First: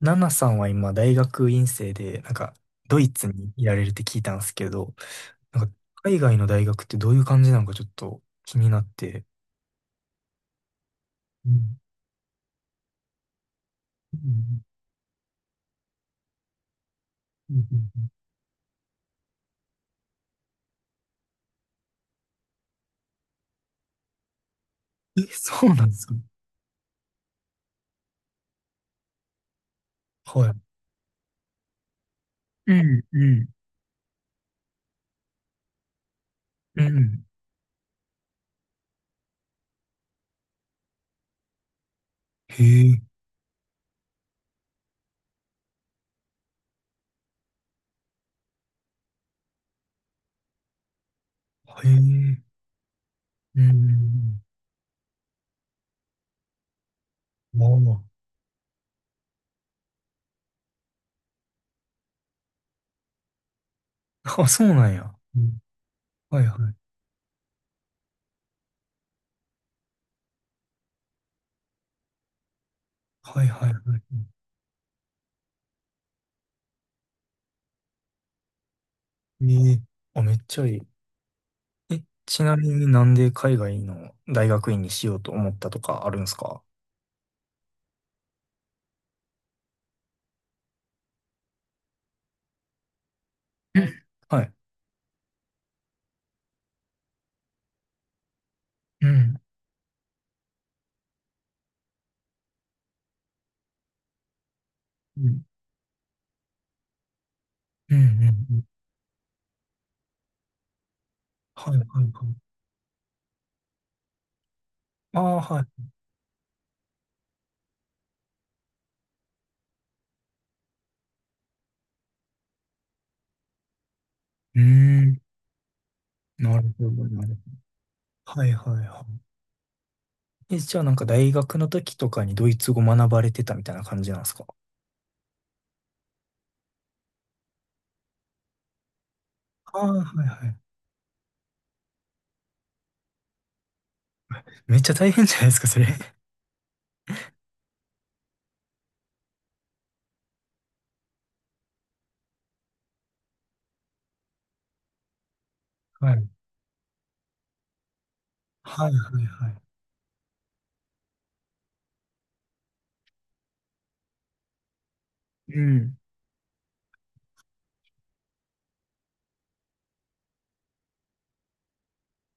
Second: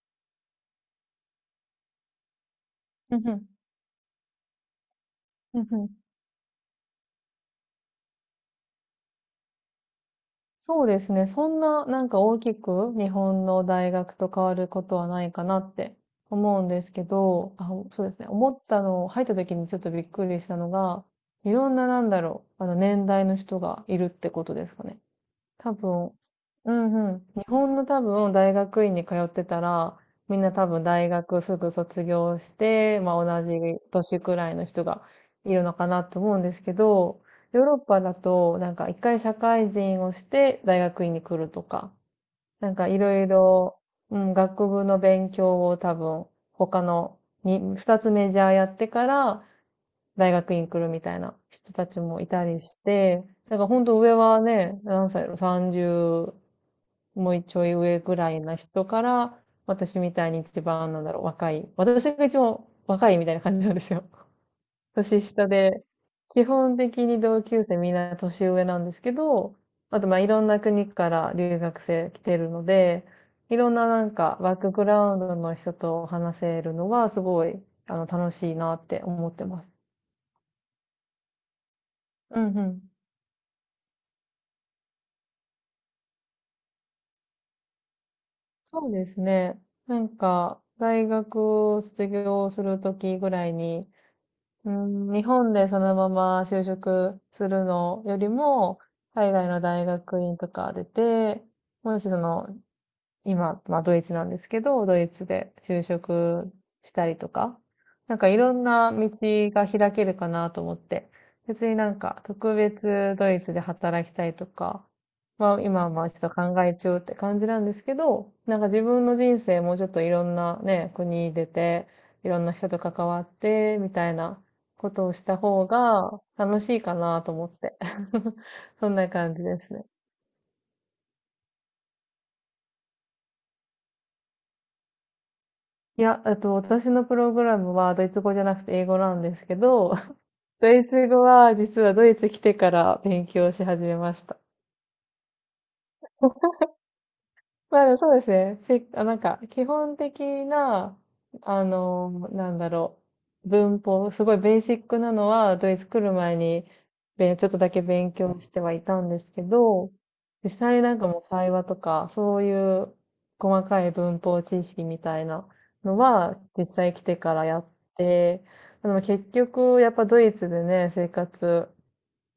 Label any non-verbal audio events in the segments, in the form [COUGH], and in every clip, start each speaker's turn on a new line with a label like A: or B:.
A: ナナさんは今、大学院生で、ドイ
B: う
A: ツ
B: んうん。
A: にいられるって聞いたんですけど、
B: う
A: な
B: ん
A: んか、
B: うん。
A: 海外の大学ってどういう感じなのかちょっと気になって。
B: そうですね。そ
A: う
B: ん
A: ん。
B: な、なんか大きく日本の大学
A: う
B: と変わ
A: ん
B: ることはないかなって思うんですけ
A: う
B: ど、
A: ん
B: あ、
A: うん
B: そう
A: う
B: ですね。思ったの、入った時にちょっとびっくりしたのが、いろんな、なんだろう、あの年代の人がいるってことですかね。
A: ん。え、そ
B: 多
A: うなんです
B: 分、
A: か？
B: うんうん。日本の多分大学院に通ってたら、みん
A: は
B: な
A: い。
B: 多分大学すぐ卒業し
A: うん
B: て、まあ
A: うん
B: 同じ年くらいの人がいるのかなと思うんですけ
A: う
B: ど、
A: ん。
B: ヨーロッパだとなんか一回社会人をして大学院に来るとか、
A: へ
B: なんかい
A: え、
B: ろいろ、うん、学部の勉強を多分他のに2つメジャーやってから大学院来るみたいな人た
A: へ
B: ちもい
A: え、
B: たりして、だ
A: う
B: から本当上
A: ん。
B: はね、何歳やろ、30もうちょ
A: まあ
B: い上
A: ま
B: ぐらいな人から、私みたいに一番、なんだろう、若い。私が一番若いみたいな感じなんですよ。
A: あ。あ、そうな
B: [LAUGHS]
A: んや。
B: 年
A: う
B: 下
A: ん。
B: で、
A: は
B: 基
A: いはい。
B: 本的に同級生みんな年上なんですけど、あとまあいろんな国から留学生来てるので、
A: はい
B: い
A: は
B: ろ
A: い
B: ん
A: は
B: な、なんか
A: い。
B: バックグラウンドの人と話せるのはすごい、あの楽しいなって思って
A: え
B: ます。
A: え、あ、めっちゃいい。え、
B: う
A: ち
B: ん
A: な
B: う
A: み
B: ん。
A: になんで海外の大学院にしようと思ったとかあるんですか？
B: そうですね。なんか、大学を卒業するときぐらい
A: う
B: に、
A: ん、はい。
B: うん、日本でそのまま就職するのよりも、
A: う
B: 海
A: ん、
B: 外の大学院とか出て、もしその今、まあドイツなんですけど、ドイツ
A: うん、
B: で就職したりとか、
A: うん、う
B: なんかい
A: ん。
B: ろ
A: う
B: ん
A: ん。
B: な道が開けるかなと思って、別
A: は
B: に
A: い、はい、
B: なん
A: はい。
B: か特別ドイツで働きたいとか、
A: ああ、
B: まあ
A: はい。
B: 今はまあちょっと考え中って感じなんですけど、なんか自分の人生もうちょっといろんなね、国出て、いろんな人と関わって、みたいな
A: うー
B: ことを
A: ん、
B: した方が
A: な
B: 楽
A: る
B: しい
A: ほ
B: か
A: ど、な
B: なと
A: る
B: 思っ
A: ほ
B: て。
A: ど。
B: [LAUGHS]
A: はい、はい、
B: そん
A: は
B: な感じですね。
A: い。え、じゃあなんか大学の時とかにドイツ語学ばれてたみたいな感じなんですか？
B: いや、私のプログラムはドイツ語じゃなくて英語なんですけ
A: ああ、
B: ど、
A: はい、はい。
B: [LAUGHS] ドイツ語は実はドイツ来てから勉強し始めました。
A: めっちゃ大変じゃないですか、それ。
B: まあそうですね。あ、なんか、基本的な、あの、なんだろう、文法、すごいベーシックなのは、ドイツ来
A: は
B: る
A: い。
B: 前に、ちょっとだけ勉強してはい
A: はい、
B: たんで
A: はい、
B: すけ
A: はい。
B: ど、実際になんかもう会話とか、そういう細かい文法知識みたいな
A: うん、
B: のは、実際来てからやって、でも結局、やっぱドイツでね、生活、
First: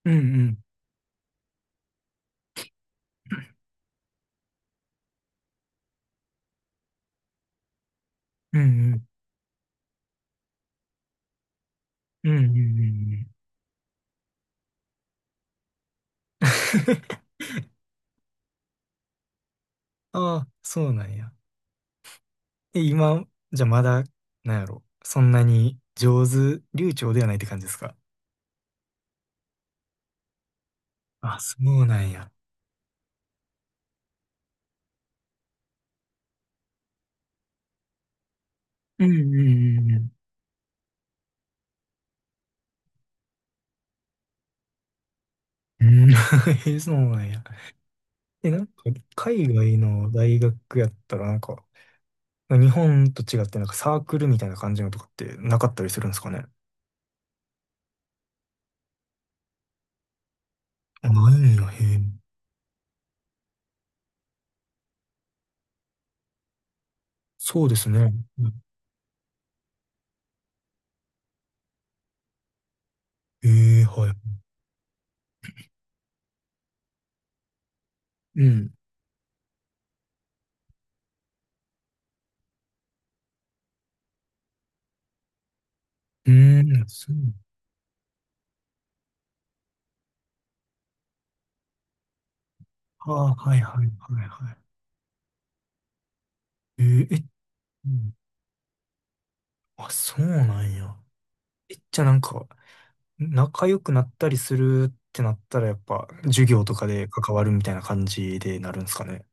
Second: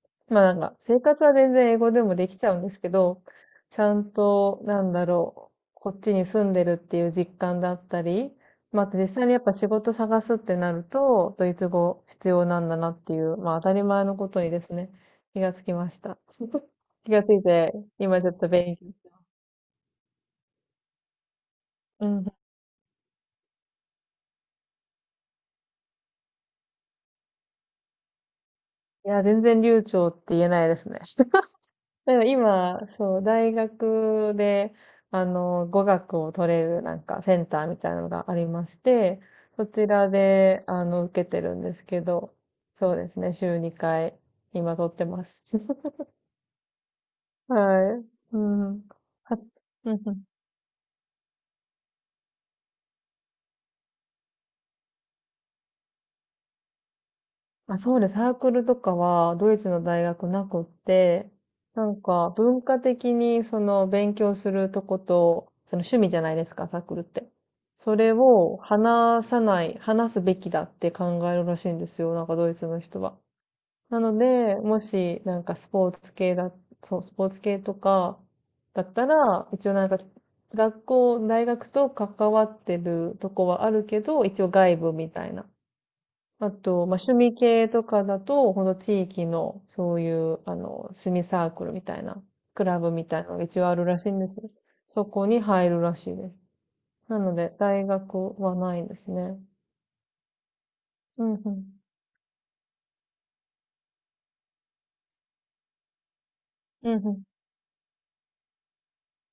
A: う
B: まあなん
A: ん、
B: か、生活は全然英語でもできちゃうんですけど、ちゃんと、なんだろう、こっちに住んでるっていう実感だったり、
A: うん、う
B: まああと
A: ん、
B: 実際にやっぱ仕事探すってなると、ドイツ語必
A: うん、うん、
B: 要
A: うん、うん。
B: なんだなって
A: う
B: い
A: ん。
B: う、まあ当たり前のことにですね、気がつきました。気がつい
A: [LAUGHS]
B: て、今ちょっと勉強して。
A: ああ、そうなんや。
B: うん。
A: え、今、じゃあまだ、なんやろ。そんなに上手、流暢ではないって感じですか？
B: いや、全然流暢って言えないですね。
A: あ、そうなん
B: だから
A: や。
B: 今、そう、大学で、あの、語学を取れるなんかセンターみたいなのがありまし
A: うんう
B: て、
A: ん
B: そ
A: う
B: ち
A: んう
B: ら
A: ん。
B: で、あの、受けてるんですけど、そうですね、週2回、今取ってます。
A: う
B: [LAUGHS]
A: ん、[LAUGHS] そうなんや。
B: はい。う
A: え、なん
B: ん。
A: か、
B: は
A: 海外
B: うん
A: の
B: うん。
A: 大学やったら、日本と違って、なんかサークルみたいな感じのとかってなかったりするんですかね。
B: まあ、そうです。サークルとかはドイツの大学なくっ
A: あ、な
B: て、
A: いんや、へ
B: な
A: え。
B: んか文化的にその勉強するとこと、その趣味じゃないですか、サークルって。
A: そうです
B: それ
A: ね。
B: を話さない、話すべきだって考えるらしいんですよ、なんかドイツの人は。
A: ええ、
B: な
A: は
B: の
A: い。
B: で、もしなんかスポーツ系だ、そう、スポーツ系とか
A: うん。
B: だったら、一応なんか学校、大学と関わってるとこはあるけど、一応外部みたいな。
A: う
B: あ
A: ーん、
B: と、まあ、
A: そ
B: 趣
A: う。
B: 味系とかだと、この地域の、そういう、あの、趣味サークルみたいな、クラブみ
A: あ
B: たいな
A: あ、
B: のが
A: はい
B: 一応
A: は
B: ある
A: い
B: らしいん
A: はい
B: ですよ。
A: はい。
B: そこに入るらしいです。
A: ええ、
B: な
A: え、
B: ので、大
A: うん。
B: 学はないですね。
A: あ、そうなんや。
B: うんうん。
A: え、じゃあなんか、仲良くなったりするってなったら、やっぱ、授業とか
B: うん
A: で
B: うん。
A: 関わるみたいな感じでなるんですかね。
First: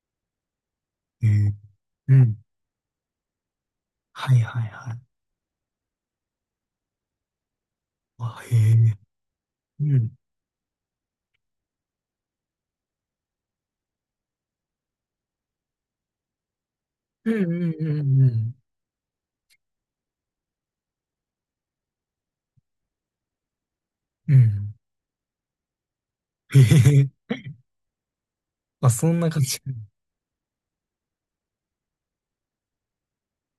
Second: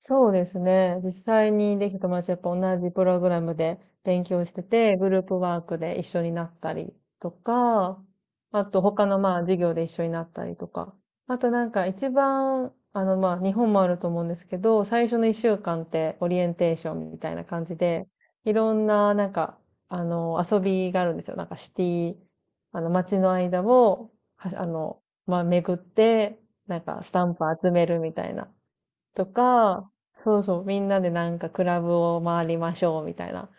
B: そうですね。実
A: え
B: 際
A: え、
B: にできた友
A: う
B: 達や
A: ん。
B: っぱ同じプログラムで勉
A: はい
B: 強し
A: はい
B: て
A: は
B: て、
A: い。
B: グループワークで一緒になったりとか、
A: あ、へ
B: あと
A: え。
B: 他のまあ授業で一
A: う
B: 緒に
A: ん。
B: なったりとか。あとなんか一番、あのまあ日本もあると思うんですけど、最初の1週間ってオリエンテーションみ
A: う
B: たいな
A: ん
B: 感
A: うん
B: じ
A: う
B: で、
A: んう
B: い
A: ん。
B: ろんな、なんか、あの遊びがあるんですよ。なんかシティ、あの街の間を、
A: う
B: あ
A: ん。
B: の、まあ巡って、
A: へ
B: なんかスタ
A: え。
B: ンプ集めるみたいな。
A: あ、そん
B: と
A: な感じ。
B: か、そうそう、みんなでなんかクラブを回りましょうみたいな。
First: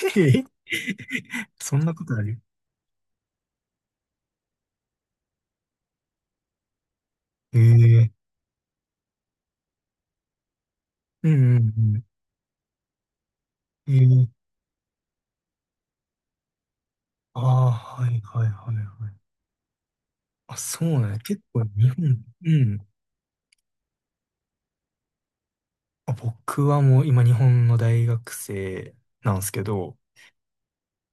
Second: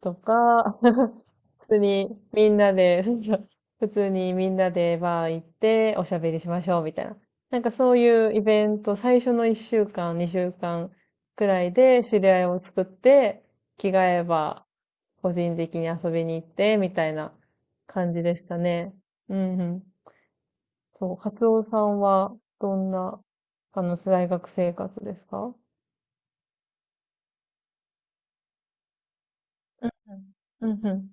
B: と
A: へえ。
B: か、[LAUGHS] 普
A: そ
B: 通
A: んなこと
B: に
A: ある？
B: みんなで、[LAUGHS] そうそう普通にみんなでバー行っておしゃべりしましょうみたいな。
A: へ
B: なんかそう
A: え。
B: いうイベント、最初の1週間、2週間
A: う
B: くらい
A: んう
B: で
A: ん
B: 知り合いを作って、
A: う
B: 着
A: ん。
B: 替
A: へ
B: え
A: え。
B: ば個人的に遊びに行ってみたいな
A: ああ、は
B: 感
A: い
B: じで
A: は
B: し
A: い
B: た
A: はいは
B: ね。
A: い。
B: うんうん。
A: あ、そう
B: そう、
A: ね。
B: カ
A: 結
B: ツオ
A: 構
B: さ
A: 日
B: ん
A: 本、
B: は
A: う
B: ど
A: ん。
B: んな、あの、大学生活ですか？
A: あ、僕はもう今日本の大学生なんですけ
B: うん
A: ど、
B: ふん、うんふん、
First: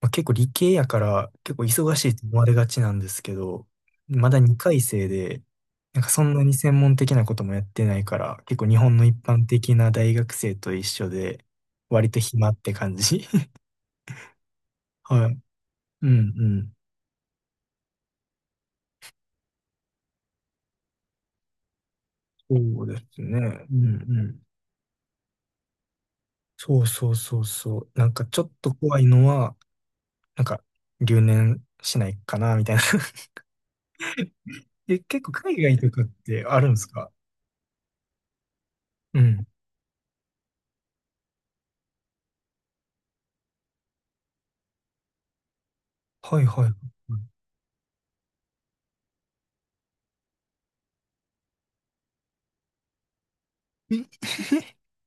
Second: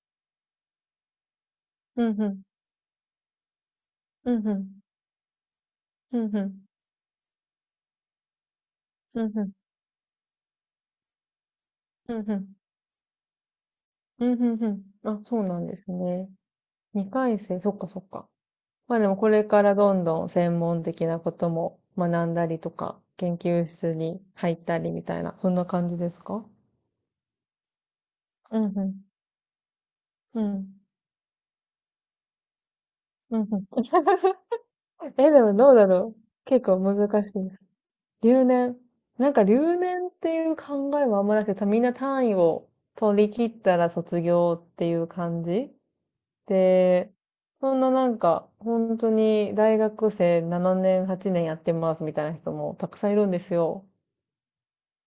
A: まあ、結構理系やから結構忙し
B: うん
A: い
B: ふ
A: と思
B: ん、
A: われがちなんですけど、ま
B: う
A: だ
B: んふ
A: 2回
B: ん、
A: 生で、なんか
B: う
A: そ
B: ん
A: ん
B: ふ
A: なに
B: ん、
A: 専門的なこともやってないから、結構日本の一
B: うんふ
A: 般
B: ん、
A: 的な大学生と一緒で、割
B: う
A: と
B: んふ
A: 暇
B: ん、
A: って感じ。[LAUGHS]
B: うんふん。あ、
A: はい。
B: そうなんです
A: う
B: ね。
A: んうん。
B: 2回生、そっかそっか。まあでもこれからどんどん専門的なことも学んだ
A: そ
B: りと
A: うで
B: か、
A: す
B: 研
A: ね。
B: 究
A: うん
B: 室に
A: うん。
B: 入ったりみたいな、そんな感じですか？
A: そうそうそうそう。なんかちょっ
B: うん
A: と
B: ふん、
A: 怖いのは、
B: う
A: なんか
B: ん、
A: 留年しないかな、みたいな。[LAUGHS]
B: うんふん。
A: え、結
B: え、
A: 構
B: でも
A: 海
B: どう
A: 外
B: だ
A: とかっ
B: ろう。
A: てあ
B: 結
A: るんで
B: 構
A: す
B: 難
A: か？
B: しいです。留年。
A: う
B: なんか
A: ん。
B: 留年っていう考えはあんまなくて、みんな単位を取り切ったら卒業っていう感じ
A: はいはいは
B: で、そんな、なんか、本当に大学生7年、8年やってますみたいな人もたくさんいるんですよ。
A: い。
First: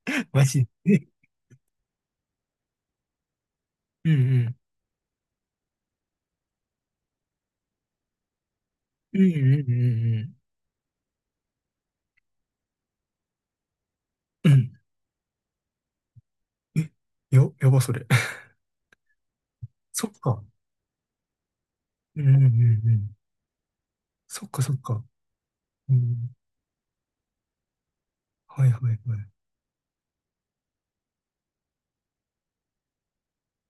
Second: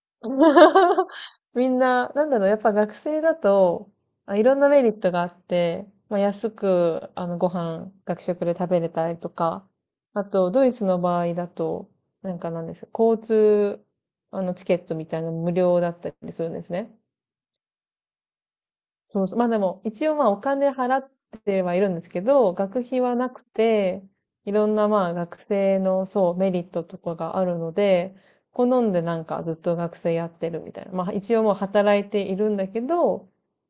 A: え、 [LAUGHS] マジ。
B: [LAUGHS] みんな、なんだろう、やっぱ学生だと、
A: うん
B: あ、
A: う
B: いろ
A: ん。
B: んなメリットがあって、まあ、安く、あの、ご飯、学食で食べれた
A: う
B: り
A: ん
B: と
A: う
B: か、
A: ん
B: あ
A: う
B: と、ドイツの場合だと、なんか、なんです、交通、あ
A: んうん。
B: の、
A: う
B: チ
A: ん。
B: ケットみたいなの無料だったりするんです
A: え、
B: ね。
A: や、やばそれ。[LAUGHS]
B: そうそう。まあでも、一
A: そっ
B: 応まあお
A: か。
B: 金払ってはいるんですけ
A: うんうんう
B: ど、学
A: んう
B: 費
A: ん。
B: はなくて、
A: そっ
B: い
A: か
B: ろ
A: そ
B: ん
A: っ
B: な
A: か。
B: まあ学生
A: う
B: の
A: ん。
B: そうメリットとかがあるので、
A: は
B: 好
A: いは
B: ん
A: い
B: で
A: は
B: なんかずっと学生やってるみたいな。まあ一応もう働いているんだけど、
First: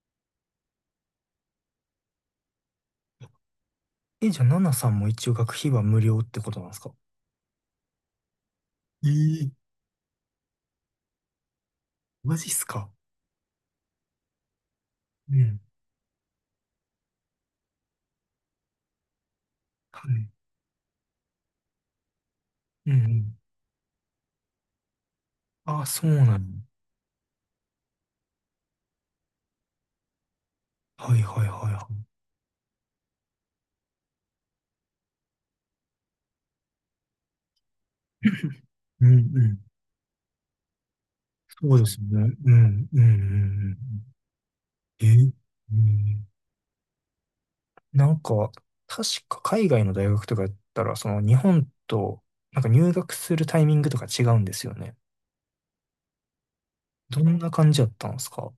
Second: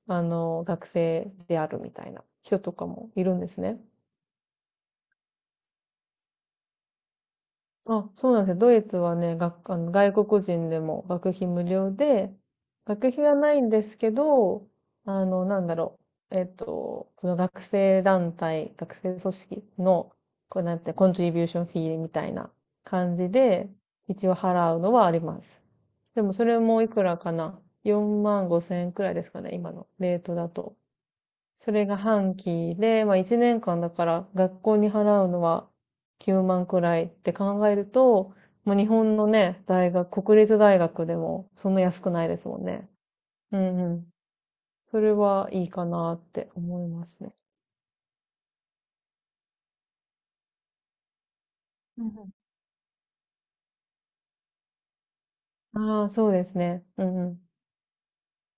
B: あの、学生であるみたいな人とかもいるんですね。
A: い。え、じゃあ、ナナさんも一応学費は無料ってことなんですか？
B: あ、そうなんですよ。ドイツはね、
A: ええ、
B: あの外国人でも学費無料で、
A: マジっすか。
B: 学費はないんですけど、あ
A: う
B: の、
A: ん。
B: なんだろう。その学生団体、学生組織
A: は
B: の、
A: い。
B: こうなんて、コントリビューションフィーみたいな
A: うんう
B: 感じ
A: ん。
B: で、一応払うのはあります。
A: ああ、そう
B: でも
A: な
B: そ
A: の。
B: れもいくらかな？ 4 万5千円くらいですかね、今のレートだと。
A: はいはいは
B: そ
A: い
B: れ
A: はい。
B: が半期で、まあ1年間だから学校に払うのは9万くらいって考えると、
A: [LAUGHS]
B: まあ日
A: うんう
B: 本の
A: ん。
B: ね、大学、国立大学でもそ
A: そ
B: ん
A: う
B: な
A: です
B: 安
A: ね。
B: くないです
A: う
B: もん
A: ん
B: ね。
A: うんう
B: う
A: ん
B: んうん。そ
A: うん。
B: れ
A: え、
B: はいい
A: う
B: かなっ
A: ん。
B: て思いますね。
A: なんか、確か海外の大学とかやったら、その日本
B: うん
A: と、
B: うん。
A: なんか入学するタイミングとか違うんですよね。
B: ああ、そうですね。うん
A: ど
B: う
A: ん
B: ん。
A: な感じだったんですか？は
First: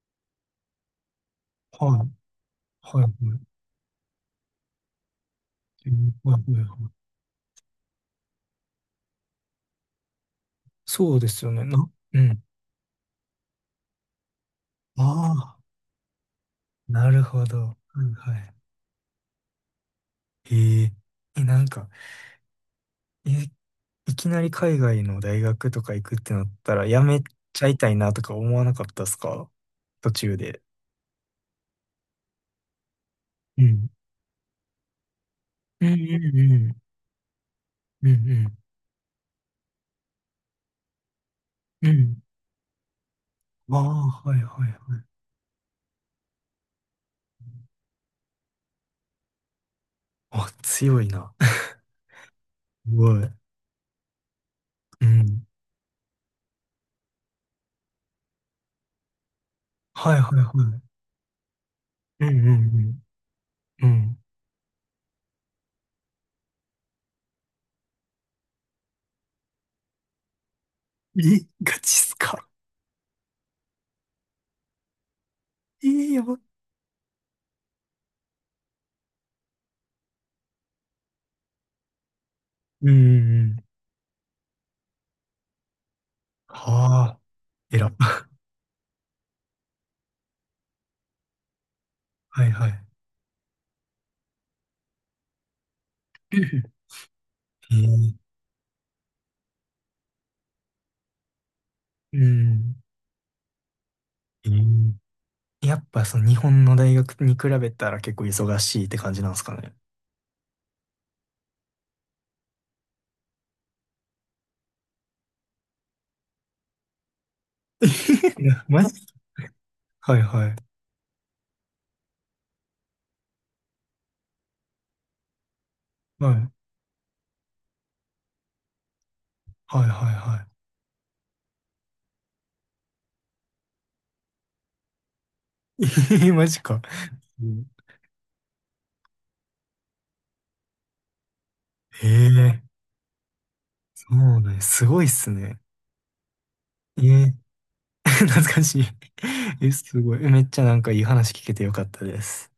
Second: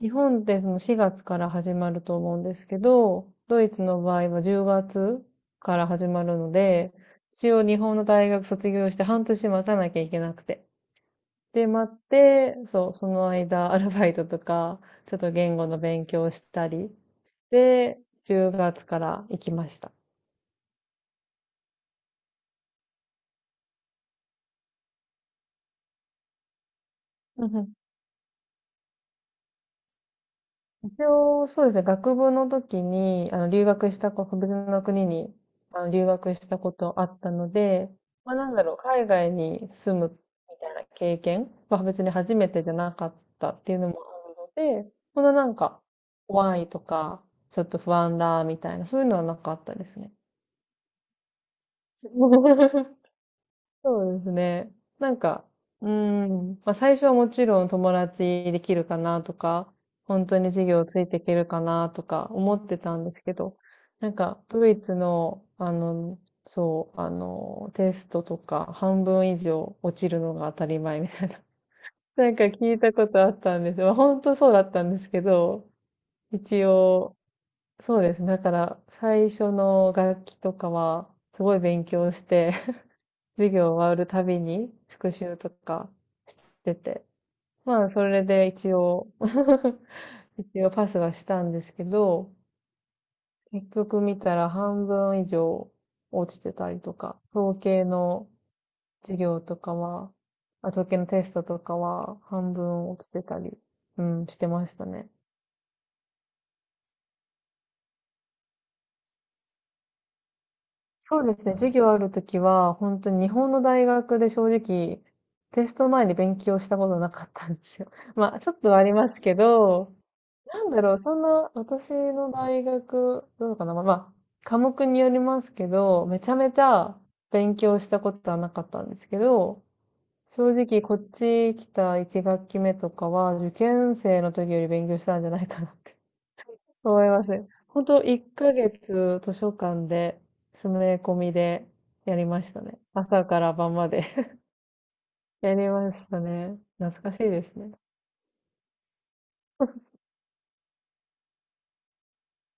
B: 日本ってその4月から始
A: い。
B: まる
A: はい。
B: と思うんですけ
A: は
B: ど、
A: い。
B: ドイツの場合は10月から
A: はい。
B: 始まる
A: は
B: の
A: い。は
B: で、
A: い。
B: 一応日本の大学卒業して半年待たなきゃいけなくて。
A: そうですよね。
B: で、
A: な、
B: 待
A: あ、
B: っ
A: うん。
B: て、そう、その間、[LAUGHS] アルバイトとか、ちょっと
A: あ
B: 言
A: あ、
B: 語の勉強をしたり、
A: なるほど。
B: で、
A: はいは
B: 10
A: い。
B: 月から行きました。
A: へえ。え、なんか、え、いきなり海外の大学とか行くってなったら、やめ
B: うんう
A: ちゃ
B: ん。
A: いたいなとか思わなかったですか、途中で。
B: 一応、そうですね、学部の時に、あの、
A: う
B: 留
A: ん。
B: 学したこ、別の国に、あ
A: う
B: の、
A: んう
B: 留学し
A: んう
B: たこ
A: ん。
B: とあったので、
A: うんう
B: まあ、なん
A: ん。
B: だろう、海外に住むみたいな経験は
A: う
B: 別に
A: ん。
B: 初めてじゃなかったって
A: あ
B: いう
A: あ、
B: のもあ
A: は
B: る
A: いはい
B: ので、
A: はい。
B: そんな、なんか、怖いとか、ちょっと不安だ、みたいな、そういうのはなかったですね。
A: あ、強いな。[LAUGHS] す
B: [LAUGHS]
A: ごい。
B: そうですね。
A: う
B: なんか、
A: ん。
B: うーん、まあ最初はもちろん友達できるかなとか、
A: はい
B: 本当
A: はい
B: に
A: は
B: 授
A: い。
B: 業ついていけるかなと
A: う
B: か
A: んう
B: 思ってたん
A: ん
B: ですけど、
A: うん。う
B: なん
A: ん。
B: かドイツの、あの、そう、あの、テストとか半分以上落ちるのが当たり前み
A: え、
B: たいな。
A: ガチっす
B: [LAUGHS] なんか
A: か。
B: 聞いたことあったんです。まあ本当そうだったんですけど、
A: えー、やば。
B: 一応、そうですね。だから最初の楽器とかはすごい勉強して、
A: うんうんう
B: 授
A: ん。
B: 業終わるたびに復習とかしてて。
A: はあ、え
B: まあ、
A: ら。
B: それ
A: [LAUGHS]
B: で一応 [LAUGHS] 一応パスはしたんですけど、
A: はいはい。
B: 結局見たら半分以上落ちてた
A: [LAUGHS]
B: りとか、
A: えー、
B: 授業とかは、統計のテストとかは
A: う
B: 半
A: ん。
B: 分落ちてたり、うん、して
A: え
B: ました
A: ー、
B: ね。
A: やっぱその日本の大学に比べたら結構忙しいって感じなんですかね。
B: そうですね。授業あるときは、本当に日本の大学で正直、テスト前に勉強したことなかったんですよ。[LAUGHS] まあ、
A: [LAUGHS] い
B: ちょっ
A: や、
B: とはあ
A: マ
B: り
A: ジ。
B: ますけど、
A: はいはい。
B: なんだろう、そんな、私の大学、どうかな、まあ、まあ科目によりますけど、めち
A: は
B: ゃ
A: い。
B: めちゃ勉強したことはなかったんですけど、
A: はいはいは
B: 正直こっち来た1学期目とかは、受験生の時より勉強したんじゃないかなっ
A: い。
B: て
A: [LAUGHS] えー、マジか。
B: 思います
A: う
B: ね。
A: ん。
B: 本当1ヶ月図書館で、詰め込みで
A: え
B: やりました
A: ー。
B: ね。朝から晩まで
A: そ
B: [LAUGHS]
A: うね。すごいっす
B: や
A: ね。
B: りましたね。
A: え
B: 懐かしい
A: え。
B: ですね。
A: [LAUGHS] 懐かしい。え、すごい。え、めっちゃなんかいい話聞けてよかったです。